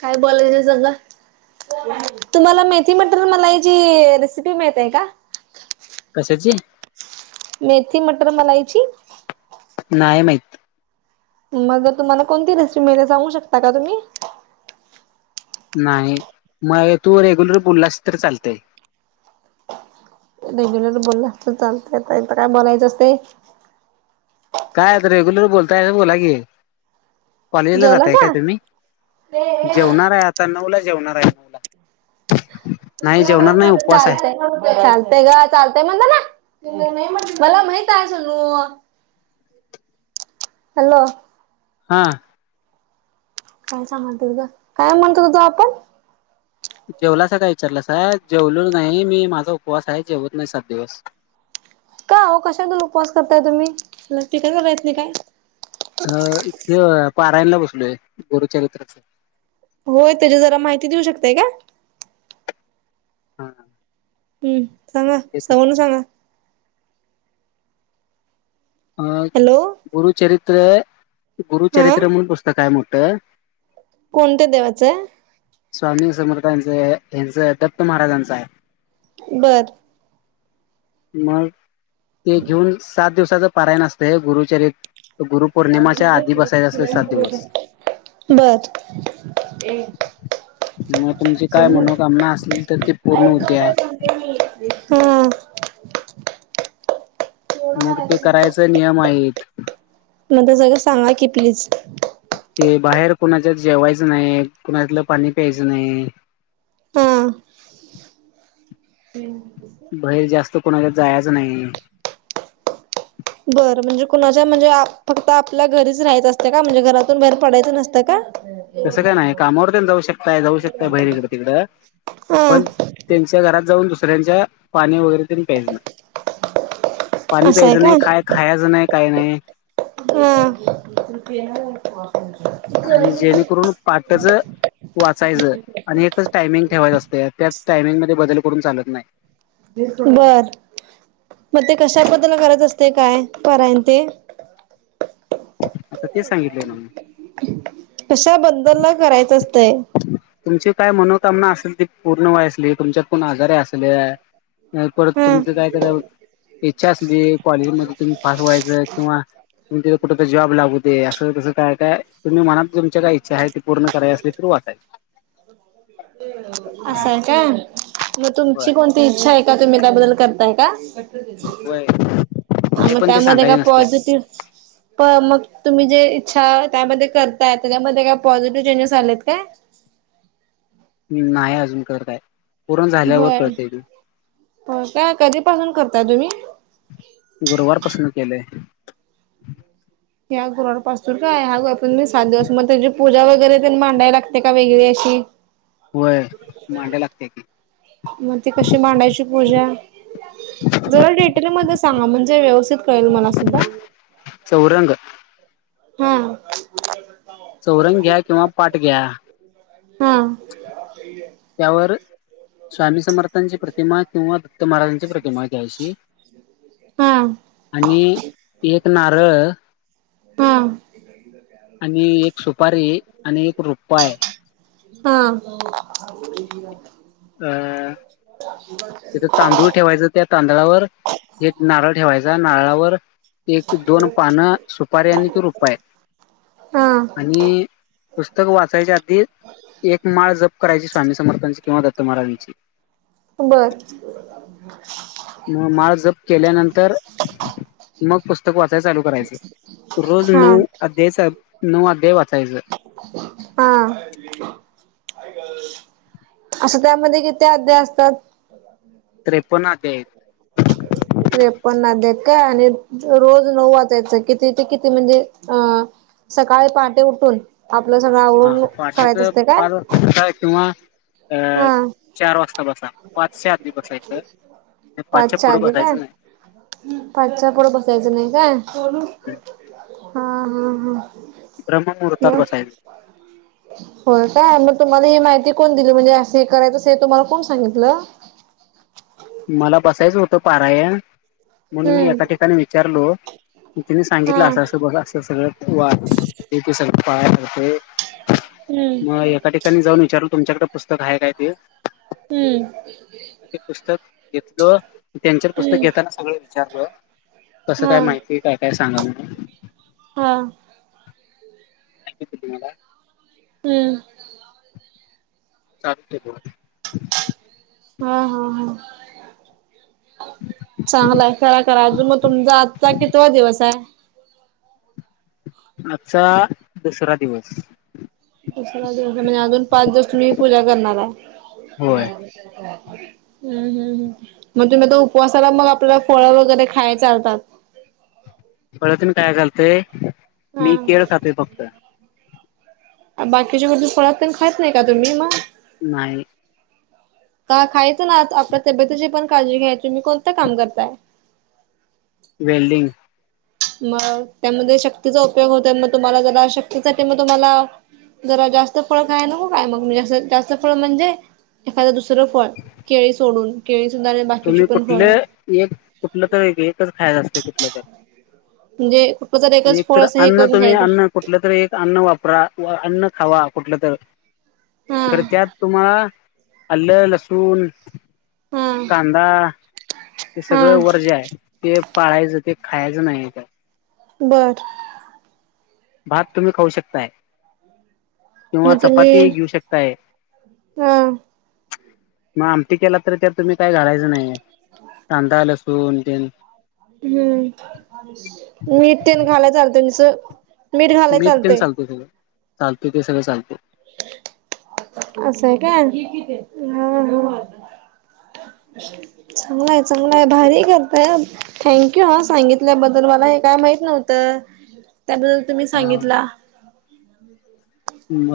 काय बोलाय संग? तुम्हाला मेथी मटर मलाई ची रेसिपी माहीत आहे का? कशाची? मेथी मटर मलाईची. नाहीय मात. मग जर तुमला कोणती रेसिपी मिळेल सांगू शकता का तुम्ही. नाही मग तू रेग्युलर बोललास तर चालतंय. रेग्युलर बोलला अस चालत आता काय बोलायचं असते. काय आता रेग्युलर बोलताय बोला की कॉलेजला जातय काय जेवलासा? तुम्ही. जेवणार आहे आता नऊ ला जेवणार आहे नऊ ला. नाही जेवणार नाही उपवास आहे चालतंय. चालतय ग चालतय म्हणता ना मला माहित आहे सलू. हॅलो. हा. काय स म्हणत त काय म्हणत हो तो आपण. जेवलासा काय विचारलं साहेब जेवलो नाही. मी माझा उपवास आहे. जेवत नाही सात दिवस. का हो कशातून उपवास करताय तुम्ही ल टीका करायच नाही काय? अ हे पारायणला बसलोय गोरुचरित्राच. होय, त्याची जरा माहिती देऊ शकताय का? हा. हम्म सांगा सवण सांगा. अ हॅलो गुरुचरित्र हा गुरुचरित्र म्हणून पुस्तकहाय मोठं. कोणत्या देवाचं? स्वामी समर्थ यांच यांचं दप्त महाराजांचं आहे. बरं. मग ते घेऊन सात दिवसाच.. परायण असते. गुरुचरित्र गुरुपौर्णिमाच्या आधी बसायचे असते. सात दिवस... बर... मग तुमची काय मनोकामना असली तर ते पूर्ण होते. हो... मग ते करायचा नियम आहेत. म त सगळं सांगा की प्लीज. ते बाहेर कुणाच्यात जेवायचं नाही. कुणातलं पाणी प्यायचं नाही. हो. बाहेर जास्त कोणाला जायच नाही. बरं म्हणजे कुणाच्या म्हणजे फक्त आपल्या घरीच राहाचं असतं का म्हणजे घरातून बाहेर पडायचं नसतं का.? तसं काय नाही. कामावर तेन जाऊ शकताय. जाऊ शकताय बाहेर इकडं तिकडं हा पण त्यांच.. च्या घरात जाऊन दुसऱ्यांच्या पाणी वगैरे तेन प्यायच... पाणी असं आहे प्यायचं नाही. काय खायचं नाही काही नाही. हम. आणि जेणेकरून पहाटच.. वाचायचं आणि एकच टायमिंग ठेवायचं असतं त्या टायमिंगमध्येध्ये बदल करून चालत नाही. बर... मग ते कशाबद्दल करत असते काय परायन तेन. आता ते सांगितलं आहे ना. कशा बदलला करायचं असतंय.. तुमची काय मनोकामना असेल ती पूर्ण व्हायच असली. तुमच्यात कोण आजार असले. परत हा तुमच काय तर इच्छा असली क्वालेजीमध्येध्ये तुम्ही पास व्हायचं किंवा... त तथे कुठं जॉब लागूदे दे. असंसं तस काय काय तुम्ही मनातुम काय इच्छा ती पूर्ण करावी असली तर... अ [inaudible] अस आहे काय का मग होय तुमची कोणती? इच्छा आहे का? तुम्ही त्याबद्दल करता का? व्हय. ह मग त्यामध्ये का पॉझिटिव.. प मग तुम्ही जे इच्छा त्यामध्ये करताय त्याच्यामध्ये काय पॉझिटिव्ह चेंजेस आलेत काय? नाही अजून खरं काय पूरण झाल्यावर कळत त.. होय काय कधीपासून करता तुम्ही? गुरुवारपासून केले. ह्या गुरुवारपासून काय? ह्या मी सात दिवस मग त्याची पूजा वगैरे मांडाय लागते का वेगळी अशी.. होय. मांडाय लागते.. मग ती कशी मांडायची पूजा? जरा डिटेल मध्ये सांगा. म्हणजे व्यवस्थित कळेल मला सुद्धा. चौरंग.. हा.. चौरंग घ्या किंवा पाठ घ्या. हा. त्यावरी स्वामी समर्थांची प्रतिमा किंवा तर महाराजांची प्रतिमा द्यायशी हां आणि एक नारळ हां आणि एक सुपारी आणि एक रुपये हां अं तिथं तांदुळ ठेवायच. त्या तांदळावर एक नारळ ठेवायचा नारळावर एक -दोन पानं सुपारीे आणि तो रुपये हा आणि पुस्तक वाचायच्या आधी एक माळ जप करायची स्वामी समर्थानची किंवा दत्त महाराजाची बर म माळ जप केल्यानंतर मग पुस्तक वाचाय चालु करायचं रोज हा नऊ अध्यायच नऊ अध्याय वाचायच. हां असं त्यामध्ये किती अध्याय असतात? त्रेपन्न अध्याय आहे. त्रेपन्न अध्याय आहे का आणि रोज नऊ अध्याय त्याच किती ते किती म्हणजे अ सकाळी पहाटे उठुन आपलं सगळं आवरून हां पाहटेच पाच वाजता किंवा अं हा चार वाजता बसा पाच च्या आधी बसायचं नाही पाच च्या पुढं बसायचं नाही. पाच च्या पुढं बसायचं नाही का हा नाही. हां हां ब्रह्ममुहूर्तात हं बसायचं. होय काय मग तुम्हाला ही माहिती कोण दिली म्हणजे हे करायचं असं हे तुम्हाला कोण सांगितलं मला बसायचं होतं पारायण म्हणून मी हम्म एका ठिकाणी विचारलो तिने हा सांगितलं अस असं बघा अस सगळं वाल एक दिवसाला पायाच ते हम्म मग एका ठिकाणी जाऊन विचारू तुमच्याकडे पुस्तक आहे काय ते? हम्म ते पुस्तक घेतल त्यांच पुस्तक हम्म घेताना सगळं विचारलं, कसं हा काय माहिती काय-काय सांगा म्हणुन. हां. माहिती होतं तुम्हाला? हम्म. चाटके बोध हां- हां- हां. चांगला आहे. करा- करा अजुन, मग तुमचा आजचा कितवा दिवस आहे? आजचा दुसरा दिवस. दुसरा दिवस म्हणजे अजुन पाच दिवस तुम्ही पुजा करणार हाय. होय ह्म ह्म ह्म. मग तुम्ही तो उपवासाला मग आपल्याला फळं वगैरे खाया चालतात. फळात तुम्ही काय खाल्लते? मी केळ हा खातोय फ बाकीच्या मं फळा पण खात नाही का तुम्ही मग. नाही. का खायचं ना, आप- आपल्या तब्येतीची पण काळजी घ्यायची. तुम्ही कोणतं काम करताय? वेल्डिंग. मग त्यामध्ये शक्तीचा उपयोग होतो, मग तुम्हाला जर अशक्ती झाली मग तुम्हाला जरा जास्त फळ खाया नको काय मग, अस जास्त फळ म्हणजे एखादं दुसरं दुसरं फळं केळी सोडून केळी बाकीची तुम्ही पण फळ कुठले एक कुठलं तरी एकच खायचं असत कुठलं पण. म्हणजे कुठलं जर एकच फळ तर असं हे अन्न करून तुम्ही अन्न घ्यायचं. कुठलं तरी एक अन्न वापरा किंवा अन्न खावा कुठलं तर हा करत्यात तुम्हा अल्ल, लसून हा कांदा हे सगळं हा वर्ज्य आहे. ते पाळायचं ते खायचं नाही तर बरं. भात तुम्ही खाऊ शकताय. किंवा मग तुम्ही चपातीही घेऊ शकताय. हा मग आमटी केला तरी त्यात तुम्ही काय घालायचं नाहीये कांदा, लसू सून तेन हम्म. मीठ, तेल घालायला चालत निस, मीठ घालाय चालतंय. चालते ते सगळं चालतो. असंय का? हं हं. [inaudible] चागलंय- चागलंय भारी करताय हं थँक यु हं सांगितल्या बद्दल मला हे काय माहित नव्ह त तर तुम्ही हा सांगितला.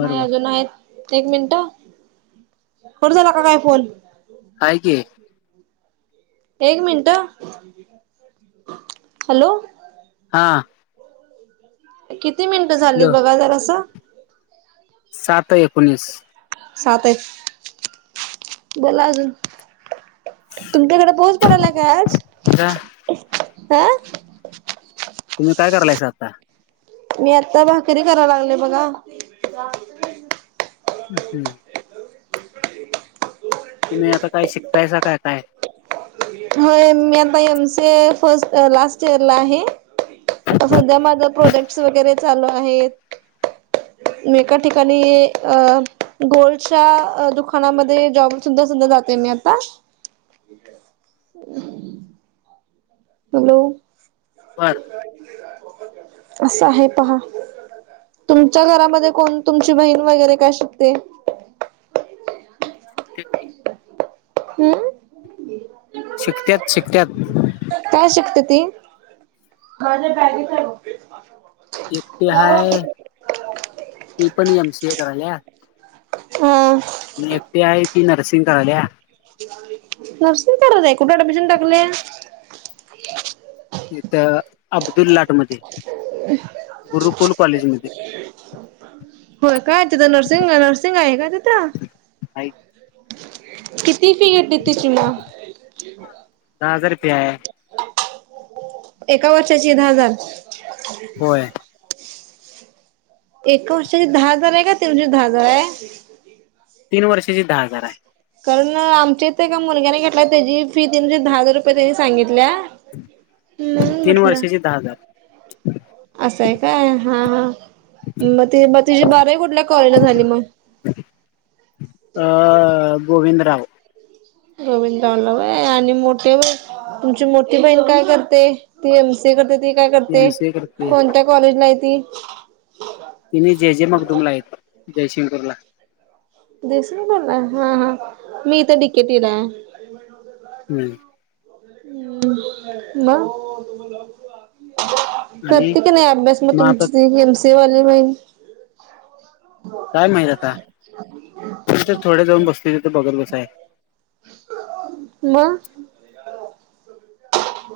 नाही अजून आहेत एक मिनिट, कट झाला का काय फोन? हाय कि एक मिनट, हॅलो. हा. किती मिनिटं झालीत हॅलो बघा जरासं? सात एकोणीस सात आहेत, बोला अजून. तुमच्याकड पाऊस पडलाय काय आज, का आं. तुम्ही काय करालयसा आता? मी आत्ता भाकरी करा लागले बघा. [inaudible] हम्म. तुम्ही आता काय शिकतायसा काय काय? होय मी आता M C A first last इयरला आहे. आता सध्या माझ प्रोजेक्ट्स वगैरे चालू आहेत. मी एका ठिकाणी अ, गोल्डच्या अ दुकानामध्ये जॉब सुधा सुधा जाते मी आता. [inaudible] हॅलो. बर. असं आहे पहा. तुमच्या घरामध्ये कोण तुमची बहीण वगैरे काय शिकते? [unintelligible] हम्. शिकत्यात शिकत्यात. काय शिकत्या ती, माझ्या बॅगेत हाय ब. एकटी हाय, ती पण एम सी ए करायल्या. हम. म एकटी हाय ती नर्सिंग करायल्या. नर्सिंग करायक्या कुठ ॲडमिशन टाकल्या? इथ, अब्दुललाट मध्ये, गुरुकुल कॉलेज मध्ये. होय काय तिथं नर्सिंग नर्सिंग आहे का तिथं? आहे किती फि येते तिची म? दहा हजार फि हाय. एका वर्षाची दहाजार? होय. एका वर्षाची दहा हजार आहे का तेवडीच दहा हजार आहे? तीन वर्षाची दहा हजार हाय. कारण आमच्या इथ एका मुलग्यान घेतलाय त्याची फी [unintelligible] दहा हजार रुपये त्यांनी सांगितल्या. म्हणून तीन म्हटलं. वर्षाची दहा हजार असंय काय हा. म ते म ते तिझी बारावी कुठल्या कॉलेजला झाली मग? अ गोविंदराव. गोविंदरावला होय आणि मोठ्या बही, तुमची मोठी बहीण काय करते? ती एम सी ए करते ती काय एम करते, सी ए करते कोणत्या कॉलेज ला हाय ती? तिने जे जे मगदूमला आहेत, जयशिंगपूरला. जयसिंगपूरला हा, मी इथं डि के टीला हाय. हम्म. म, आणि करते की नाही अभ्यास म मग आता तुमची एम सि ते वाली बहीण. काय माहीत आता, मी तर थोड जाऊन बसतय तिथ बघत बसाय म.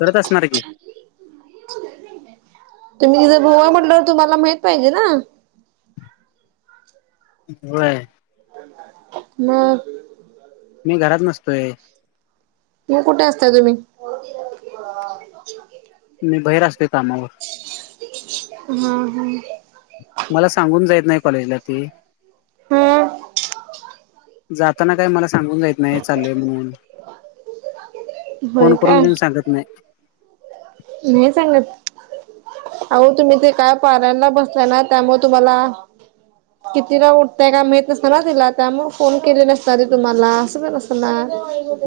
करत असणार ये की, तुम्ही तिचा भाऊ हाय, म्हटल्यावर तुम्हाला माहित पाहिजे ना? व्हय. म मी घरात नसतोय. म कुठे असताय तुम्ही? मी बहेर असतोय कामावर हा हा मला सांगून जायेत नाय कॉलेजला ती हो जाताना काय मला सांगून जायेत नाय चाललोय म्हणून होय फोन काय करून तेन सांगत नाय. नाय सांगत अहो, तुम्ही ते काय पारयना बसला ना त्यामुळे तुम्हाला किती ला उठताय काय माहीत नसत ना तिला त्यामुळ फोन केले नसणार ये तुम्हाला असं काय नसणार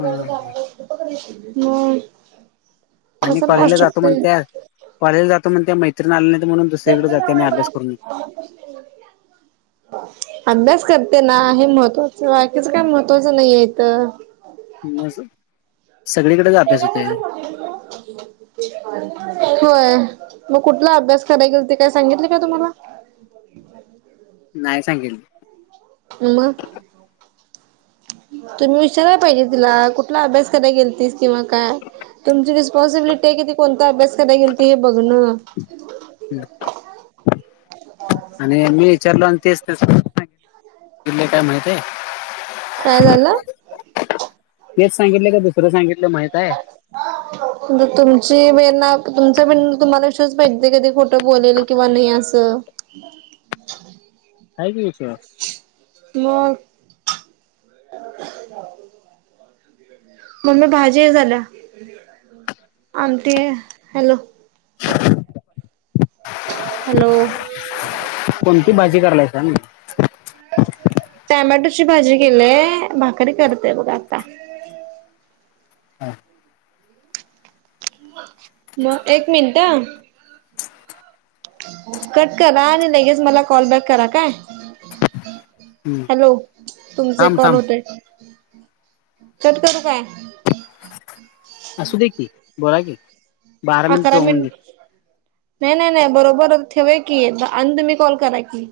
हं. नय. आणि कॉलेजला जातो म्हणत्या कॉलेजला जातो म्हणत्या मैत्रिण आले नाहीत म्हणून दुसरीकडे जाते आणि अभ्यास करून येते [unintelligible] अभ्यास करते ना, हे महत्वाचं बाकीच काय महत्त्वाचं नाइये इथं [unintelligible] असं तेज्या [unintelligible] होय, म कुठला अभ्यास कराय गेलती काय सांगितलय का तुम्हाला? नाय सांगीतलं. म [inaudible] तुम्ही विचाराला पाहिजे तिला, कुठला अभ्यास करायला गेलतीस किंवा काय? तुमची रिस्पॉन्सिबिलिटी ये की ती कोणता अभ्यास कराय गेलती हे बघनं [inaudible] आणि मी विचारलो आणि तेच तेच [inaudible] माहितीये. काय झालं? तेच सांगितलं का, दुसरं सांगितलं माहित हाय? पुढे तुमची बहीण नाय तुमचा बहीण तुम्हाला विश्वास पाहिजे की ती खोटं बोलेल किंवा नाई असं [inaudible] हाय की विश्वास मग मम्मी भाजी हे झाल्या. आमटी, हॅलो हॅलो कोणती भाजी करालयसा म टॅमॅटो भाजी केलीय. भाकरी करतय बघा आता हा [unintelligible] म, एक मिनटं ह कट करा. आणि लगेच मला कॉल बॅक करा काय? हम्म. हॅलो तुमच एक थांब कॉल थांब होतय. कट करू काय? असूदे की, बोला की, बारा मिनिट अकरा जाऊन दे मिनट नाही नाही नाही बरोबर ठेवे की आणि तुम्ही कॉल करा की